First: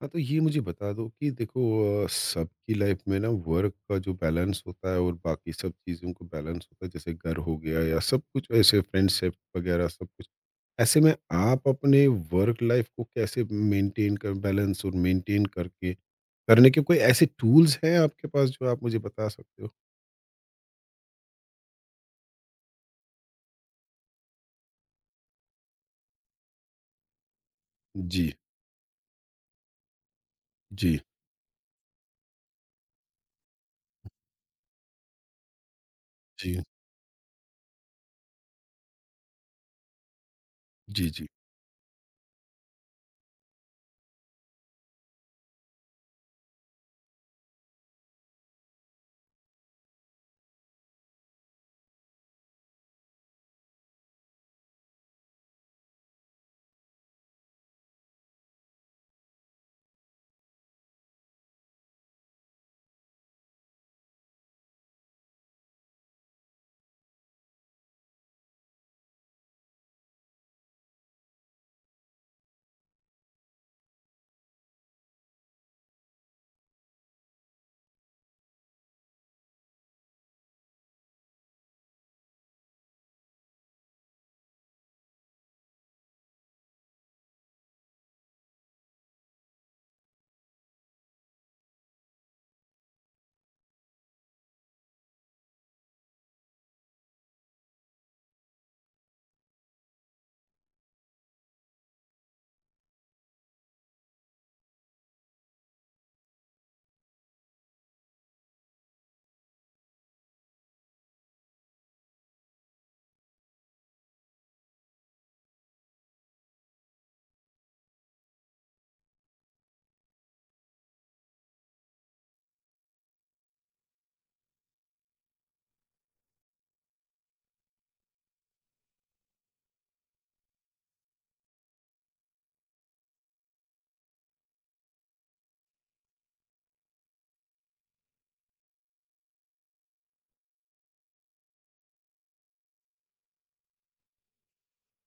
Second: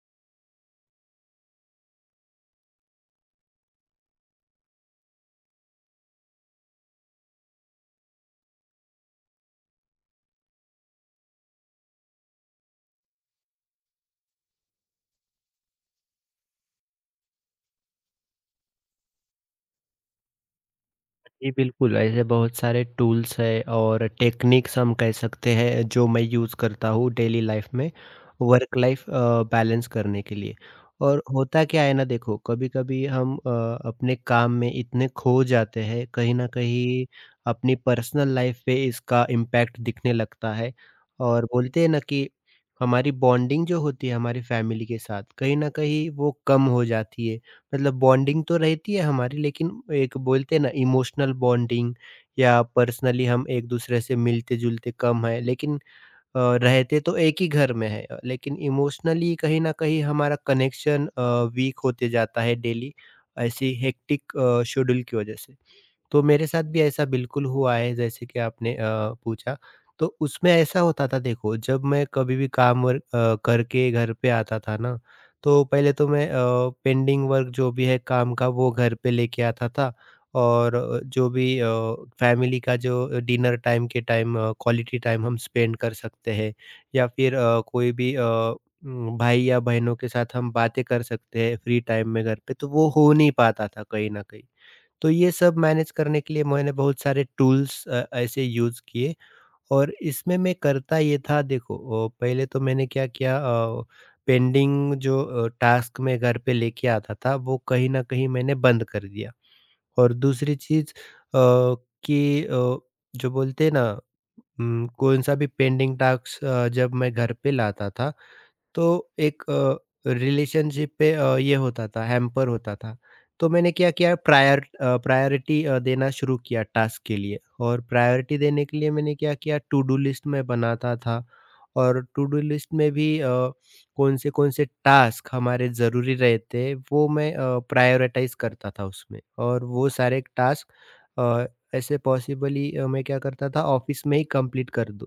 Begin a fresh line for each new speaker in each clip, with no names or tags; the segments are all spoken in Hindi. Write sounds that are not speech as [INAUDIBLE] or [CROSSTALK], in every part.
हाँ, तो ये मुझे बता दो कि देखो सबकी लाइफ में ना वर्क का जो बैलेंस होता है और बाकी सब चीज़ों को बैलेंस होता है, जैसे घर हो गया या सब कुछ, ऐसे फ्रेंडशिप वगैरह सब कुछ। ऐसे में आप अपने वर्क लाइफ को कैसे मेंटेन कर, बैलेंस और मेंटेन करके करने के कोई ऐसे टूल्स हैं आपके पास जो आप मुझे बता सकते हो?
जी, बिल्कुल, ऐसे बहुत सारे टूल्स हैं और टेक्निक्स हम कह सकते हैं जो मैं यूज़ करता हूँ डेली लाइफ में
जी।
वर्क लाइफ बैलेंस करने के लिए।
जी।
और होता क्या है ना देखो, कभी-कभी हम अपने काम में इतने खो जाते हैं, कहीं न
जी।
कहीं अपनी पर्सनल लाइफ पे इसका इम्पैक्ट दिखने लगता है।
जी। जी।
और बोलते हैं ना कि हमारी बॉन्डिंग जो होती है हमारी फैमिली के साथ, कहीं न कहीं वो कम हो जाती है। मतलब बॉन्डिंग तो रहती है हमारी, लेकिन एक बोलते हैं ना इमोशनल बॉन्डिंग या पर्सनली हम एक दूसरे से मिलते-जुलते कम है, लेकिन रहते तो एक ही घर में है, लेकिन इमोशनली कहीं न कहीं हमारा कनेक्शन वीक होते जाता है डेली ऐसी हेक्टिक शेड्यूल की वजह से। तो मेरे साथ भी ऐसा बिल्कुल हुआ है जैसे कि आपने पूछा। तो उसमें ऐसा होता था देखो, जब मैं कभी भी काम वर्क करके घर पे आता था ना, तो पहले तो मैं पेंडिंग वर्क जो भी है काम का वो घर पे लेके आता था और जो भी फैमिली का जो डिनर टाइम के टाइम क्वालिटी टाइम हम स्पेंड कर सकते हैं या फिर कोई भी भाई या बहनों के साथ हम बातें कर सकते हैं फ्री टाइम में घर पे, तो वो हो नहीं पाता था कहीं न कहीं। तो ये सब मैनेज करने के लिए मैंने बहुत सारे टूल्स ऐसे यूज़ किए। और इसमें मैं करता ये था देखो, पहले तो मैंने क्या किया, पेंडिंग जो टास्क मैं घर पे लेके आता था वो कहीं न कहीं मैंने बंद कर दिया। और दूसरी चीज़ कि जो बोलते हैं ना, कौन-सा भी पेंडिंग टास्क जब मैं घर पे लाता था, तो एक रिलेशनशिप पे ये होता था, हैम्पर होता था। तो मैंने क्या किया, प्रायोरिटी देना शुरू किया टास्क के लिए। और प्रायोरिटी देने के लिए मैंने क्या किया, टू डू लिस्ट मैं बनाता था। और टू डू लिस्ट में भी कौन से टास्क हमारे ज़रूरी रहते हैं वो मैं प्रायोरिटाइज़ करता था उसमें। और वो सारे टास्क अ, ऐसे पॉसिबली मैं क्या करता था, ऑफ़िस में ही कंप्लीट कर दूँ।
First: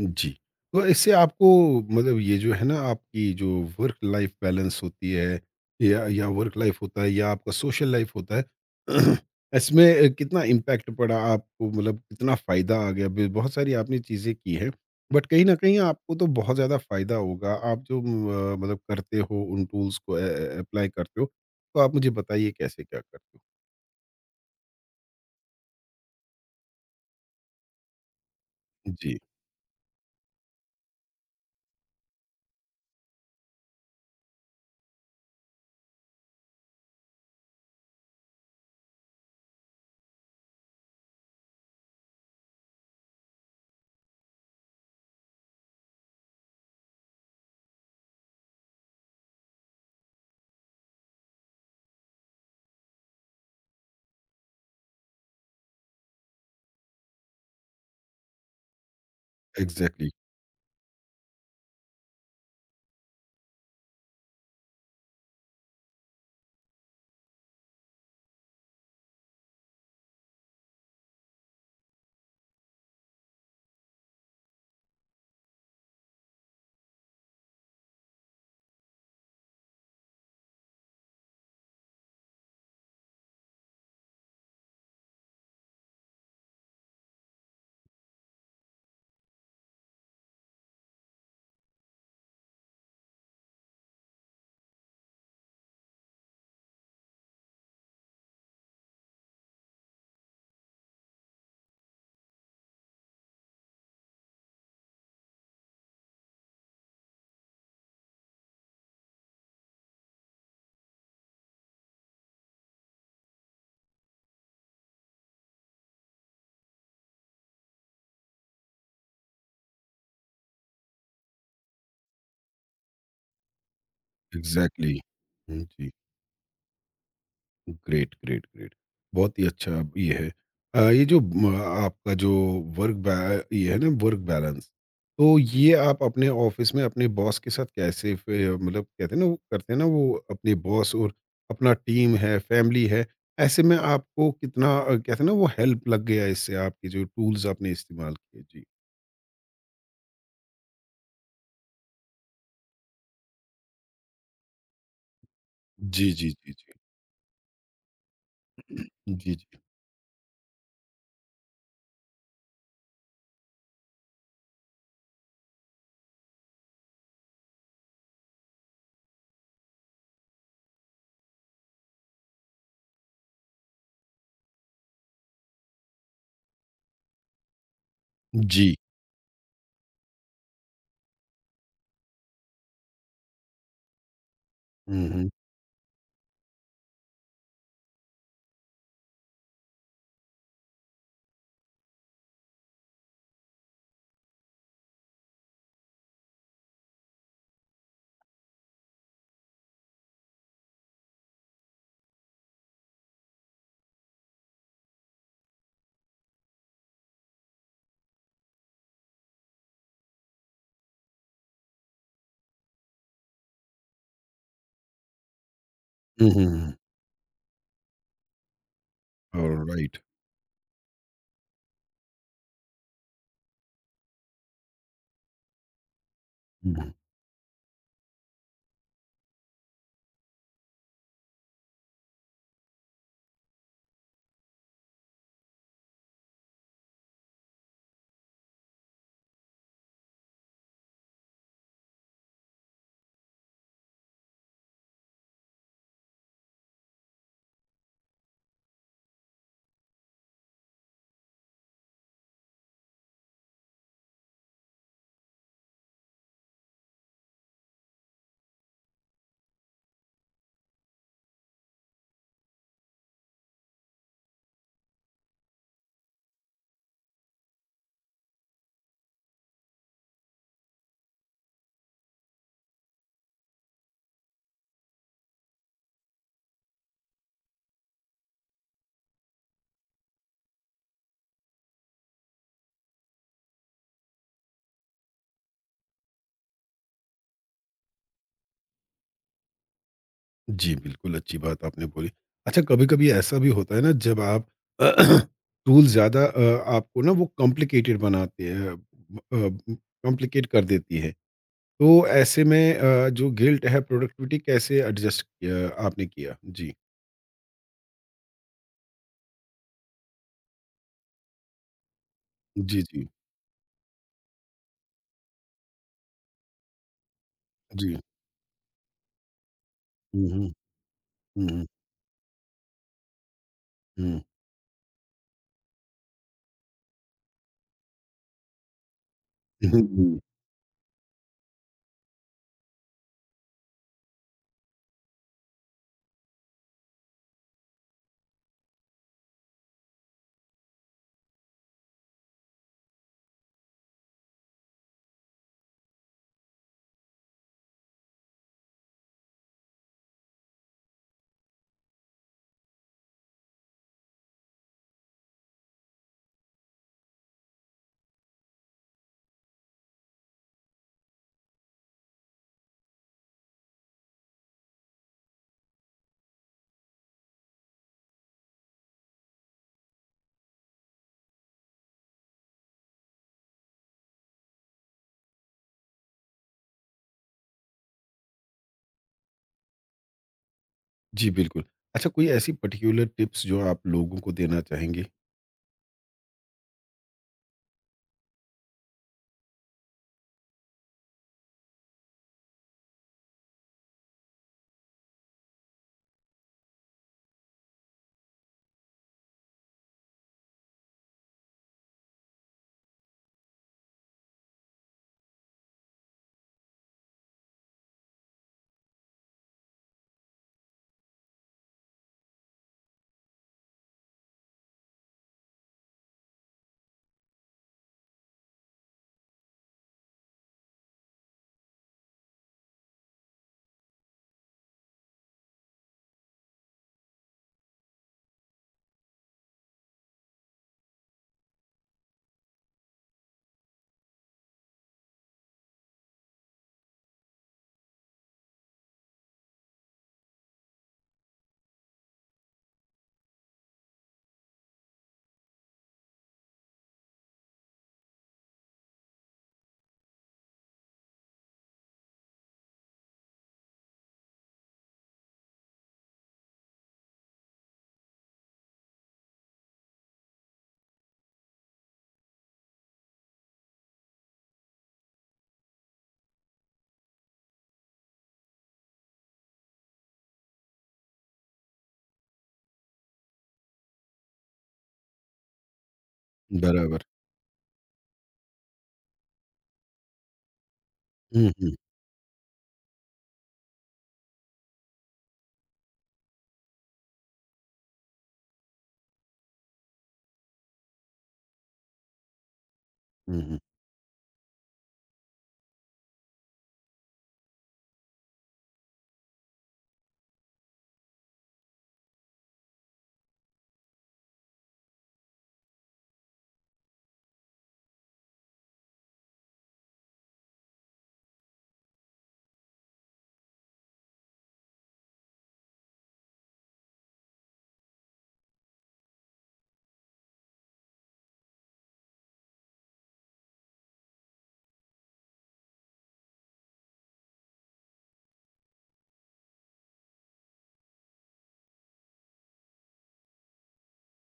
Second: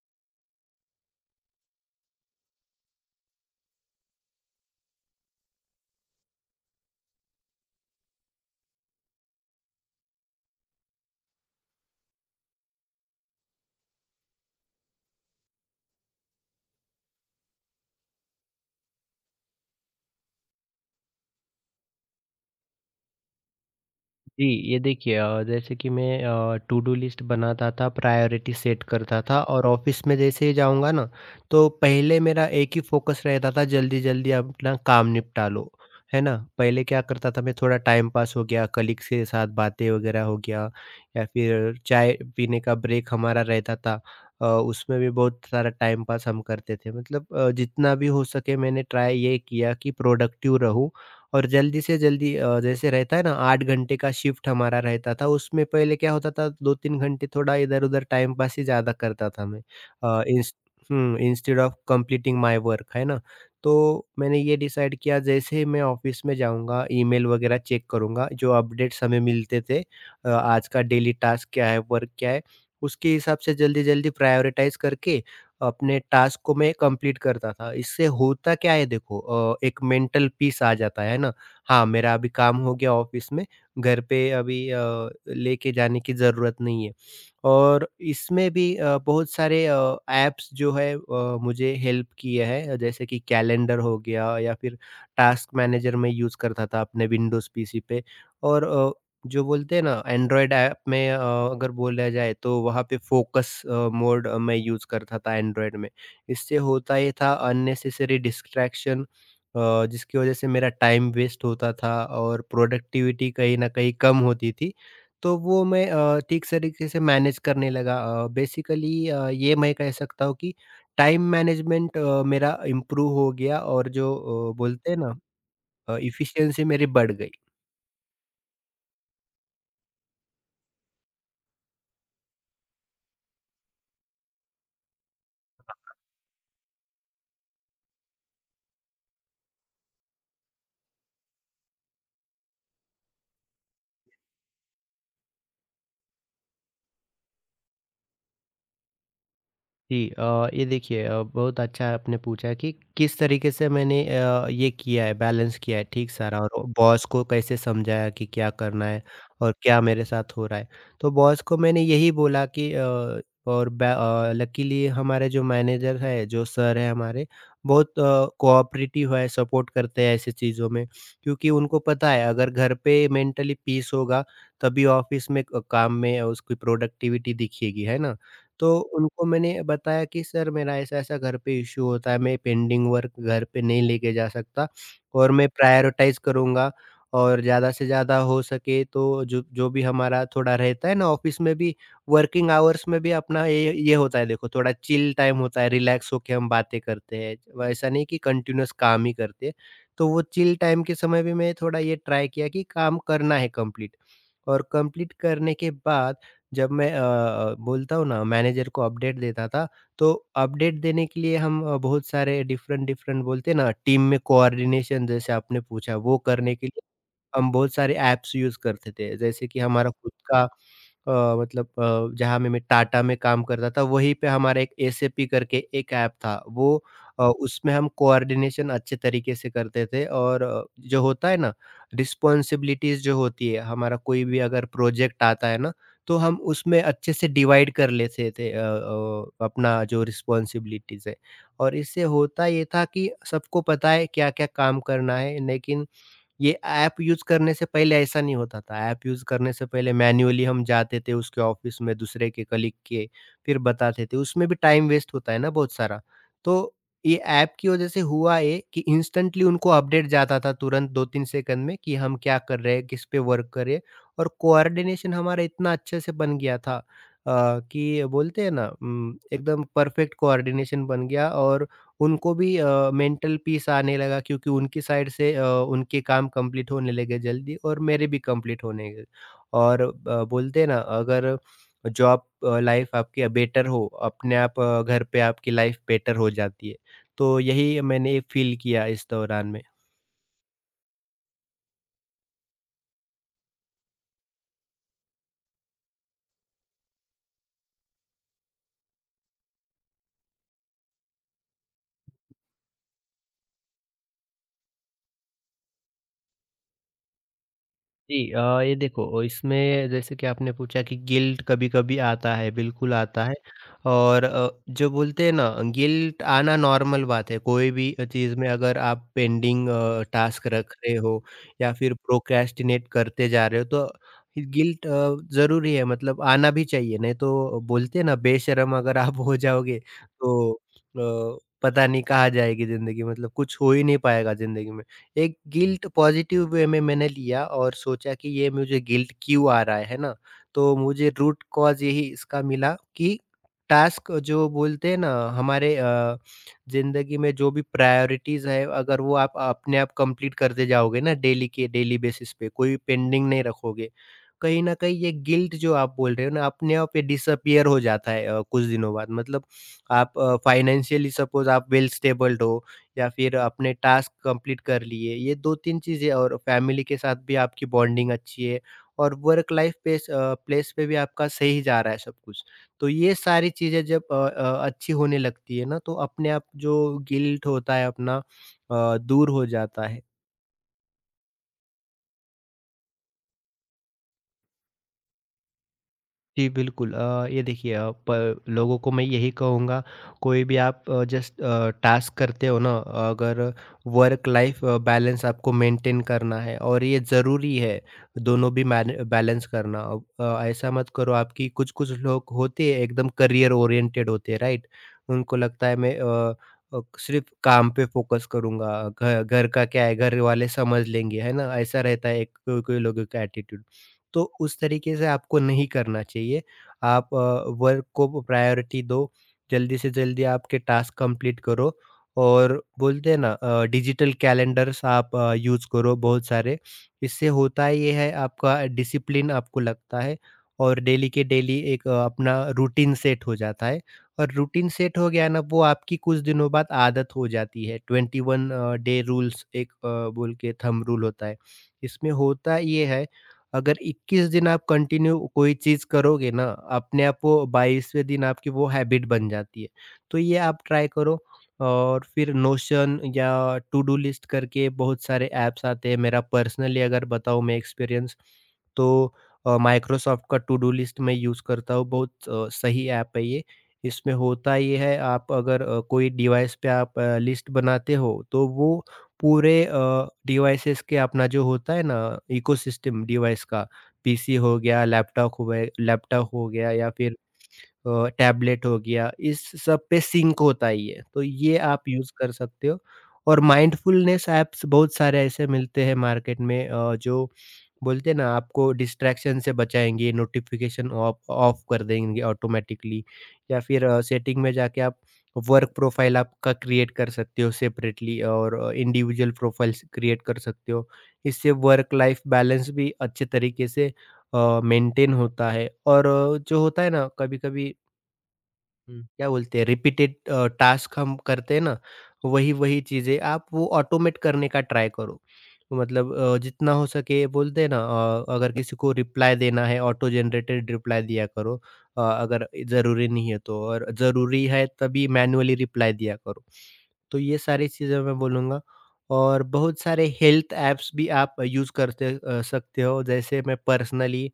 जी। तो इससे आपको मतलब ये जो है ना आपकी जो वर्क लाइफ बैलेंस होती है, या वर्क लाइफ होता है या आपका सोशल लाइफ होता है, [CLEARS THROAT] इसमें कितना इम्पैक्ट पड़ा आपको, मतलब कितना फ़ायदा आ गया? ब बहुत सारी आपने चीज़ें की हैं, बट कहीं न कहीं आपको तो बहुत ज़्यादा फ़ायदा होगा। आप जो म मतलब करते हो, उन टूल्स को ए ए एप्लाई करते हो, तो आप मुझे बताइए कैसे क्या करते हो?
जी, ये देखिए, जैसे कि मैं टू डू लिस्ट बनाता था, प्रायोरिटी सेट
जी।
करता था और ऑफ़िस में जैसे ही जाऊँगा ना, तो पहले मेरा एक ही फ़ोकस रहता था, जल्दी-जल्दी अपना काम निपटा लो, है ना? पहले क्या करता था मैं, थोड़ा टाइम पास हो गया, कलीग्स के साथ बातें वगैरह हो गया या फिर चाय पीने का ब्रेक हमारा रहता था, उसमें भी बहुत सारा टाइम पास हम करते थे। मतलब जितना भी हो सके मैंने ट्राई ये किया कि प्रोडक्टिव रहूँ और जल्दी से जल्दी जैसे रहता है ना, 8 घंटे का शिफ्ट हमारा रहता था, उसमें पहले क्या होता था 2-3 घंटे थोड़ा इधर-उधर टाइम पास ही ज़्यादा करता था मैं,
एग्ज़ैक्टली।
अ, इंस instead of completing my work, है ना? तो मैंने ये डिसाइड किया, जैसे ही मैं ऑफ़िस में जाऊँगा, ईमेल वगैरह चेक करूँगा, जो अपडेट्स हमें मिलते थे, आज का डेली टास्क क्या है, वर्क क्या है, उसके हिसाब से जल्दी-जल्दी प्रायोरिटाइज़ करके अपने टास्क को मैं कंप्लीट करता था। इससे होता क्या है देखो, एक मेंटल पीस आ जाता है ना। हाँ, मेरा अभी काम हो गया ऑफ़िस में, घर पे अभी लेके जाने की ज़रूरत नहीं है। और इसमें भी बहुत सारे ऐप्स जो है मुझे हेल्प किए हैं, जैसे कि कैलेंडर हो गया या फिर टास्क मैनेजर मैं यूज़ करता था अपने विंडोज़ पीसी पे। और जो बोलते हैं ना एंड्रॉयड ऐप में, अगर बोला जाए तो वहाँ पे फोकस मोड मैं यूज़ करता था एंड्रॉयड में। इससे होता ये था अननेसेसरी डिस्ट्रैक्शन जिसकी वज़ह से मेरा टाइम वेस्ट होता था और प्रोडक्टिविटी कहीं न कहीं कम होती थी। तो वो मैं ठीक तरीके से मैनेज करने लगा। बेसिकली ये मैं कह सकता हूँ कि टाइम मैनेजमेंट मेरा इम्प्रूव हो गया और जो बोलते हैं
एग्ज़ैक्टली।
ना,
हुँ, जी।
एफिशिएंसी मेरी बढ़ गई।
Great, great, great. बहुत ही अच्छा ये है। आपका जो वर्क बा ये है ना वर्क बैलेंस, तो ये आप अपने ऑफिस में अपने बॉस के साथ कैसे फिर, मतलब कहते हैं ना वो करते हैं ना वो अपने बॉस और अपना टीम है, फैमिली है, ऐसे में आपको कितना कहते हैं ना वो हेल्प लग गया इससे आपके जो टूल्स आपने इस्तेमाल किए?
जी, ये देखिए, बहुत अच्छा आपने पूछा कि किस तरीके से मैंने ये किया है, बैलेंस किया है,
जी।
ठीक
जी।
सारा
जी।
और
जी।
बॉस को कैसे समझाया कि क्या करना है
जी। जी।
और
जी।
क्या मेरे साथ हो रहा है। तो बॉस को मैंने यही बोला कि और लकीली हमारे जो मैनेजर है, जो सर है हमारे, बहुत कोऑपरेटिव है, सपोर्ट करते हैं ऐसी चीज़ों में, क्योंकि उनको पता है अगर घर पे मेंटली पीस होगा तभी ऑफिस में काम में उसकी प्रोडक्टिविटी दिखेगी, है ना?
जी।
तो उनको मैंने बताया कि सर, मेरा ऐसा-ऐसा घर पे इश्यू होता है, मैं पेंडिंग वर्क घर पे नहीं लेके जा सकता
हम्म।
और मैं प्रायोरिटाइज़ करूँगा और ज़्यादा से ज़्यादा हो सके, तो जो जो भी हमारा थोड़ा रहता है ना ऑफ़िस में भी, वर्किंग आवर्स में भी, अपना ये होता है देखो, थोड़ा चिल टाइम होता है, रिलैक्स होके हम बातें करते हैं। व ऐसा नहीं कि कंटीन्यूअस काम ही करते हैं, तो वो चिल टाइम के समय भी मैं थोड़ा ये ट्राई किया कि काम करना है कंप्लीट। और कंप्लीट करने के बाद जब मैं बोलता हूँ ना, मैनेजर को अपडेट देता था, तो अपडेट देने के लिए हम बहुत सारे डिफरेंट डिफरेंट बोलते हैं ना, टीम में कोऑर्डिनेशन जैसे आपने पूछा, वो करने के
हम्म।
लिए हम बहुत सारे ऐप्स यूज़ करते थे। जैसे कि हमारा
ऑलराइट।
खुद का मतलब जहाँ में मैं टाटा में काम करता था, वहीं पे हमारा एक एसएपी करके एक ऐप था। वो उसमें हम कोऑर्डिनेशन अच्छे तरीके से करते थे। और जो होता है ना, रिस्पॉन्सिबिलिटीज़ जो होती है, हमारा कोई भी अगर प्रोजेक्ट आता है ना, तो हम उसमें अच्छे से डिवाइड कर लेते थे अपना जो रिस्पॉन्सिबिलिटीज़ है। और इससे होता ये था कि सबको पता है क्या-क्या काम करना है, लेकिन ये ऐप यूज़ करने से पहले ऐसा नहीं होता था। ऐप यूज़ करने से पहले मैन्युअली हम जाते थे उसके ऑफ़िस में, दूसरे के कलीग के, फिर बताते थे। उसमें भी टाइम वेस्ट होता है ना बहुत सारा। तो ये ऐप की वज़ह से हुआ ये कि इंस्टेंटली उनको अपडेट जाता था तुरंत 2-3 सेकंड में, कि हम क्या कर रहे हैं, किस पे वर्क कर रहे हैं। और कोऑर्डिनेशन हमारा इतना अच्छे से बन गया था कि बोलते हैं ना, एकदम परफ़ेक्ट कोऑर्डिनेशन बन गया। और उनको भी मेंटल पीस आने लगा, क्योंकि उनकी साइड से उनके काम कंप्लीट होने लगे जल्दी और मेरे भी कंप्लीट होने लगे। और बोलते हैं ना, अगर जॉब लाइफ आपकी बेटर हो, अपने आप घर पे आपकी लाइफ बेटर हो जाती है। तो यही मैंने फील किया इस दौरान में।
जी, बिल्कुल अच्छी बात आपने बोली। अच्छा, कभी-कभी ऐसा भी होता है ना जब आप [CLEARS THROAT] टूल ज़्यादा, आपको ना वो कॉम्प्लिकेटेड बनाते हैं, कॉम्प्लिकेट कर देती है। तो ऐसे में जो गिल्ट है, प्रोडक्टिविटी कैसे एडजस्ट किया आपने किया? जी।
जी, ये देखो, इसमें जैसे कि आपने पूछा कि गिल्ट कभी-कभी आता है,
जी,
बिल्कुल
जी।
आता है। और जो बोलते हैं ना, गिल्ट आना नॉर्मल बात है, कोई भी
जी।
चीज़ में अगर आप पेंडिंग
हुँ,
टास्क
हुँ।
रख रहे हो
हुँ, हुँ।
या फिर प्रोक्रेस्टिनेट करते जा रहे हो, तो
हुँ। हुँ।
गिल्ट ज़रूरी है, मतलब आना भी चाहिए। नहीं तो बोलते हैं ना बेशर्म अगर आप हो जाओगे,
[LAUGHS]
तो पता नहीं कहाँ जाएगी ज़िंदगी, मतलब कुछ हो ही नहीं पाएगा ज़िंदगी में। एक गिल्ट पॉज़िटिव वे में मैंने लिया और सोचा कि ये मुझे गिल्ट क्यों आ रहा है ना? तो मुझे रूट कॉज़ यही इसका मिला कि टास्क जो बोलते हैं ना, हमारे ज़िंदगी में जो भी प्रायोरिटीज़ है, अगर वो आप अपने आप कंप्लीट करते जाओगे ना डेली के डेली बेसिस पे, कोई पेंडिंग नहीं रखोगे। कहीं न कहीं ये गिल्ट जो आप बोल रहे हो ना, अपने आप ये डिसअपीयर हो जाता है कुछ दिनों बाद। मतलब आप फाइनेंशियली सपोज़ आप वेल स्टेबल्ड हो या फिर अपने टास्क कंप्लीट कर लिए, ये 2-3 चीज़ें, और फैमिली के साथ भी आपकी बॉन्डिंग अच्छी है और वर्क लाइफ प्लेस पे भी आपका सही जा रहा है सब कुछ। तो ये सारी चीज़ें जब अच्छी होने लगती है ना, तो अपने आप जो गिल्ट होता है अपना दूर हो जाता है।
जी, बिल्कुल। अच्छा, कोई ऐसी पर्टिकुलर टिप्स जो आप लोगों को देना चाहेंगे?
जी, बिल्कुल, ये देखिए, प लोगों को मैं यही कहूँगा, कोई भी आप जस्ट टास्क करते हो ना, अगर वर्क लाइफ बैलेंस आपको मेंटेन करना है और ये ज़रूरी है दोनों भी मैन बैलेंस करना। अब, ऐसा मत करो, आपकी कुछ-कुछ लोग होते हैं एकदम करियर ओरिएंटेड होते हैं, राइट? उनको लगता है मैं सिर्फ़ काम पे फ़ोकस करूँगा, घ घर का क्या है, घर वाले समझ लेंगे, है ना? ऐसा रहता है एक कोई-कोई लोगों का एटीट्यूड। तो उस तरीके से आपको नहीं करना चाहिए। आप वर्क को प्रायोरिटी दो, जल्दी से जल्दी आपके टास्क कंप्लीट करो, और बोलते हैं ना, डिजिटल कैलेंडर्स आप यूज़ करो बहुत सारे। इससे होता ये है, आपका डिसिप्लिन आपको लगता है, और डेली के डेली एक अपना रूटीन सेट हो जाता है। और रूटीन सेट हो गया ना, वो आपकी कुछ दिनों बाद आदत हो जाती है। 21 डे रूल्स एक बोल के थंब रूल होता है। इसमें होता ये है, अगर 21 दिन आप कंटिन्यू कोई चीज़ करोगे ना, अपने आप वो 22वें दिन आपकी वो हैबिट बन जाती है। तो ये आप ट्राई करो, और फिर नोशन या टू डू लिस्ट करके बहुत सारे ऐप्स आते हैं। मेरा पर्सनली अगर बताऊँ मैं एक्सपीरियंस, तो माइक्रोसॉफ्ट का टू डू लिस्ट मैं यूज़ करता हूँ। बहुत सही ऐप है ये। इसमें होता ये है, आप अगर कोई डिवाइस पे आप लिस्ट बनाते हो, तो वो पूरे डिवाइसेस के, अपना जो होता है ना, इकोसिस्टम डिवाइस का, पीसी हो गया, लैपटॉप हो गया, या
बराबर।
फिर टैबलेट हो गया, इस सब पे सिंक होता ही है ये, तो
हुँ,
ये
हुँ।
आप यूज़ कर सकते हो। और माइंडफुलनेस ऐप्स बहुत सारे ऐसे मिलते हैं मार्केट में, जो बोलते हैं ना, आपको डिस्ट्रैक्शन से बचाएँगे, नोटिफ़िकेशन ऑफ ऑफ कर देंगे ऑटोमैटिकली।
हुँ, हुँ।
या फिर सेटिंग में जाके आप वर्क प्रोफ़ाइल आपका क्रिएट कर सकते हो सेपरेटली, और इंडिविजुअल प्रोफ़ाइल्स क्रिएट कर सकते हो। इससे वर्क लाइफ़ बैलेंस भी अच्छे तरीके से मेंटेन होता है, और जो होता है ना, कभी-कभी क्या बोलते हैं, रिपीटेड टास्क हम करते हैं ना, वही-वही चीज़ें आप वो ऑटोमेट करने का ट्राई करो। मतलब जितना हो सके, बोलते हैं ना, अगर किसी को रिप्लाई देना है, ऑटो जनरेटेड रिप्लाई दिया करो, अगर ज़रूरी नहीं है तो, और ज़रूरी है तभी मैन्युअली रिप्लाई दिया करो। तो ये सारी चीज़ें मैं बोलूँगा। और बहुत सारे हेल्थ ऐप्स भी आप यूज़ सकते हो, जैसे मैं पर्सनली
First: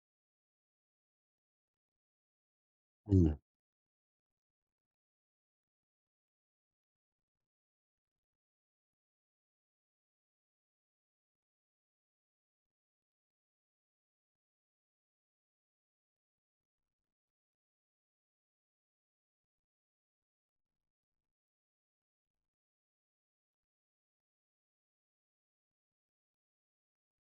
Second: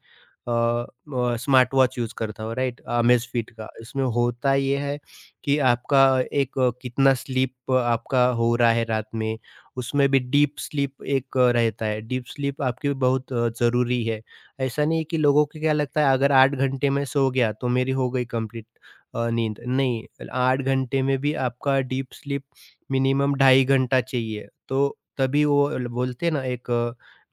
स्मार्ट वॉच यूज़ करता हूँ, राइट, अमेज़
हुँ।
फिट का। इसमें होता ये है कि आपका एक, कितना स्लीप आपका हो रहा है रात में, उसमें भी डीप स्लीप एक रहता है। डीप स्लीप आपकी बहुत ज़रूरी है। ऐसा नहीं है, कि लोगों को क्या लगता है, अगर 8 घंटे में सो गया तो मेरी हो गई कंप्लीट नींद। नहीं, 8 घंटे में भी आपका डीप स्लीप मिनिमम ढाई घंटा चाहिए। तो तभी वो ल बोलते हैं ना, एक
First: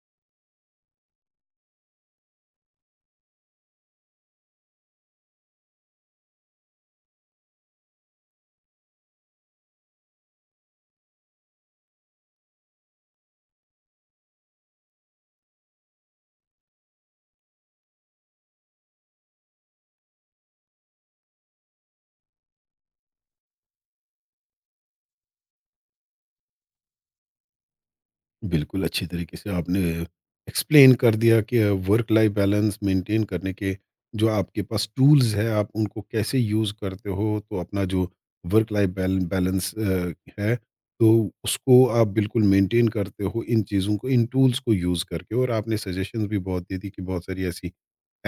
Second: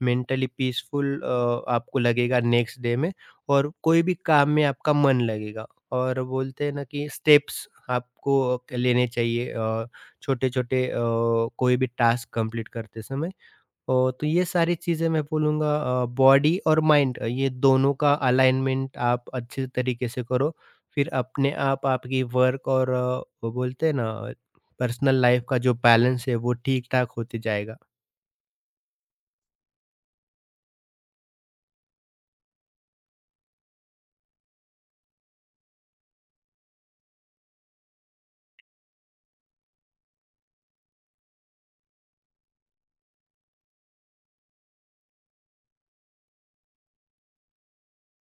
मेंटली पीसफुल आपको लगेगा नेक्स्ट डे में, और कोई भी काम में आपका मन लगेगा। और बोलते हैं ना, कि स्टेप्स आपको लेने चाहिए छोटे-छोटे, कोई भी टास्क कंप्लीट करते समय। ओ, तो ये सारी चीज़ें मैं बोलूँगा, बॉडी और माइंड, ये दोनों का अलाइनमेंट आप अच्छे तरीके से करो। फिर अपने आप आपकी वर्क और वो बोलते हैं ना, पर्सनल लाइफ़ का जो बैलेंस है वो ठीक-ठाक होते जाएगा।
बिल्कुल अच्छी तरीके से आपने एक्सप्लेन कर दिया कि वर्क लाइफ बैलेंस मेंटेन करने के जो आपके पास टूल्स है आप उनको कैसे यूज़ करते हो, तो अपना जो वर्क लाइफ बैलेंस है, तो उसको आप बिल्कुल मेंटेन करते हो इन चीज़ों को, इन टूल्स को यूज़ करके, और आपने सजेशंस भी बहुत दे दी कि बहुत सारी ऐसी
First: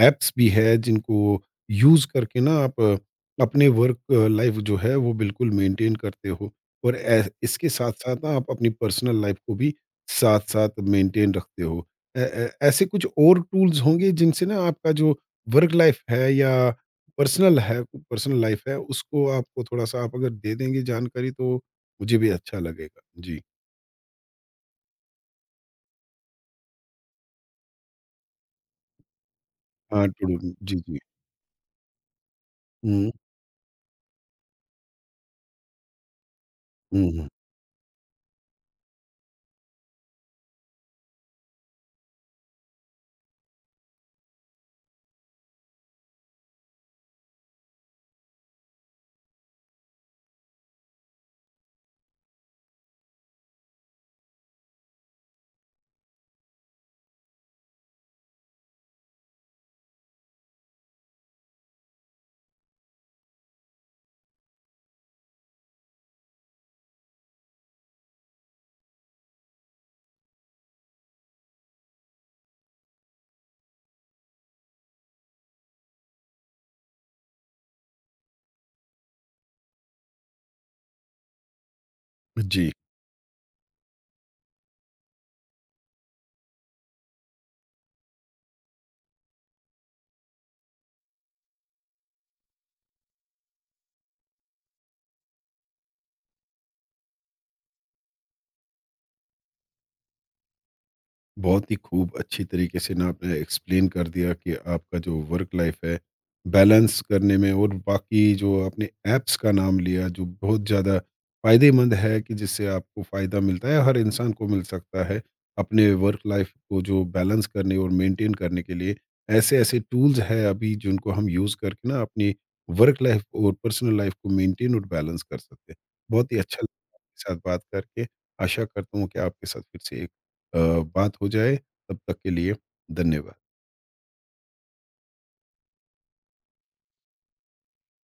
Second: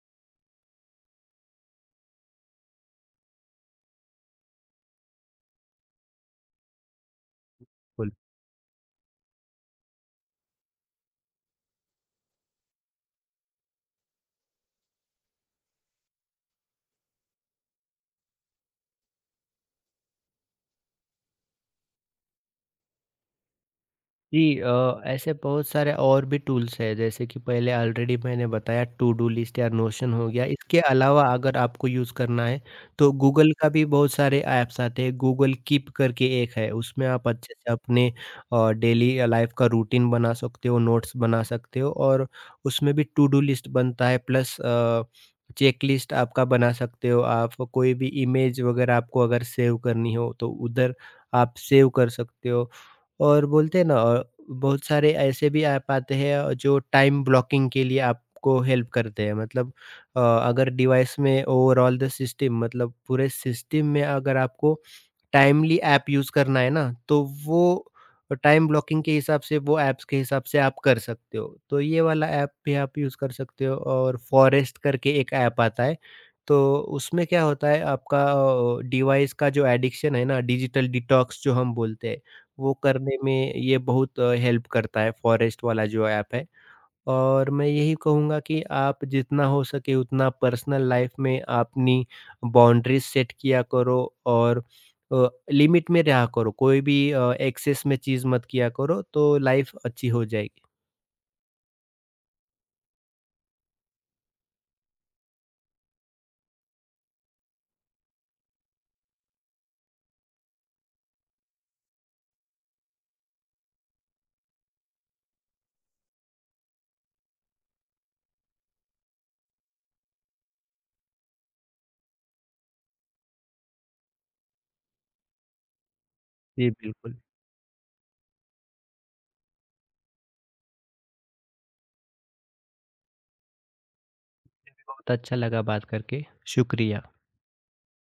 ऐप्स भी है जिनको यूज़ करके ना आप अपने वर्क लाइफ जो है वो बिल्कुल मेंटेन करते हो, और ऐ इसके
बोल
साथ-साथ ना आप अपनी पर्सनल लाइफ को भी साथ-साथ मेंटेन रखते हो। ऐ ऐ ऐसे कुछ और टूल्स होंगे जिनसे ना आपका जो वर्क लाइफ है या पर्सनल लाइफ है, उसको आपको थोड़ा-सा आप अगर दे देंगे जानकारी, तो मुझे भी अच्छा लगेगा। जी।
जी, ऐसे बहुत सारे और भी टूल्स हैं, जैसे कि पहले ऑलरेडी मैंने बताया टू डू लिस्ट या
हाँ,
नोशन
टू
हो
डू।
गया।
जी,
इसके
जी।
अलावा अगर आपको यूज़ करना है,
हुँ,
तो गूगल का भी बहुत सारे ऐप्स आते हैं। गूगल कीप करके एक है,
हुँ,
उसमें आप
हुँ।
अच्छे से अपने डेली लाइफ का रूटीन बना सकते हो, नोट्स बना सकते हो, और उसमें भी टू डू लिस्ट बनता है, प्लस चेक लिस्ट आपका बना सकते हो। आप कोई भी इमेज वगैरह आपको अगर सेव करनी हो, तो उधर आप सेव कर सकते हो। और बोलते हैं ना, बहुत सारे ऐसे भी ऐप आते हैं, जो टाइम ब्लॉकिंग के लिए आपको हेल्प करते हैं। मतलब अगर डिवाइस में ओवरऑल द सिस्टम, मतलब पूरे सिस्टम में, अगर आपको टाइमली ऐप यूज़ करना है ना, तो वो टाइम ब्लॉकिंग के हिसाब से, वो ऐप्स के हिसाब से आप कर सकते हो। तो ये वाला ऐप भी आप यूज़ कर सकते हो। और फॉरेस्ट करके एक ऐप आता है। तो उसमें क्या होता है, आपका डिवाइस का जो एडिक्शन है ना, डिजिटल डिटॉक्स जो हम बोलते हैं,
जी।
वो करने में ये बहुत हेल्प करता है, फॉरेस्ट वाला जो ऐप है। और मैं यही कहूँगा, कि आप जितना हो सके उतना पर्सनल लाइफ में अपनी बाउंड्रीज़ सेट किया करो, और लिमिट में रहा करो। कोई भी एक्सेस में चीज़ मत किया करो, तो लाइफ़ अच्छी हो जाएगी।
बहुत ही खूब अच्छी तरीके से ना आपने एक्सप्लेन कर दिया कि आपका जो वर्क लाइफ है बैलेंस करने में, और बाकी जो आपने ऐप्स का नाम लिया जो बहुत ज़्यादा फायदेमंद है कि जिससे आपको फ़ायदा मिलता है, हर इंसान को मिल सकता है अपने वर्क लाइफ को जो बैलेंस करने और मेंटेन करने के लिए। ऐसे ऐसे टूल्स है अभी जिनको हम यूज़ करके ना अपनी वर्क लाइफ और पर्सनल लाइफ को मेंटेन और बैलेंस कर सकते हैं। बहुत ही अच्छा
जी,
लगा
बिल्कुल।
आपके साथ बात करके। आशा करता हूँ कि आपके साथ फिर से अ, बात हो जाए। तब तक के लिए धन्यवाद।
बहुत अच्छा लगा बात करके, शुक्रिया।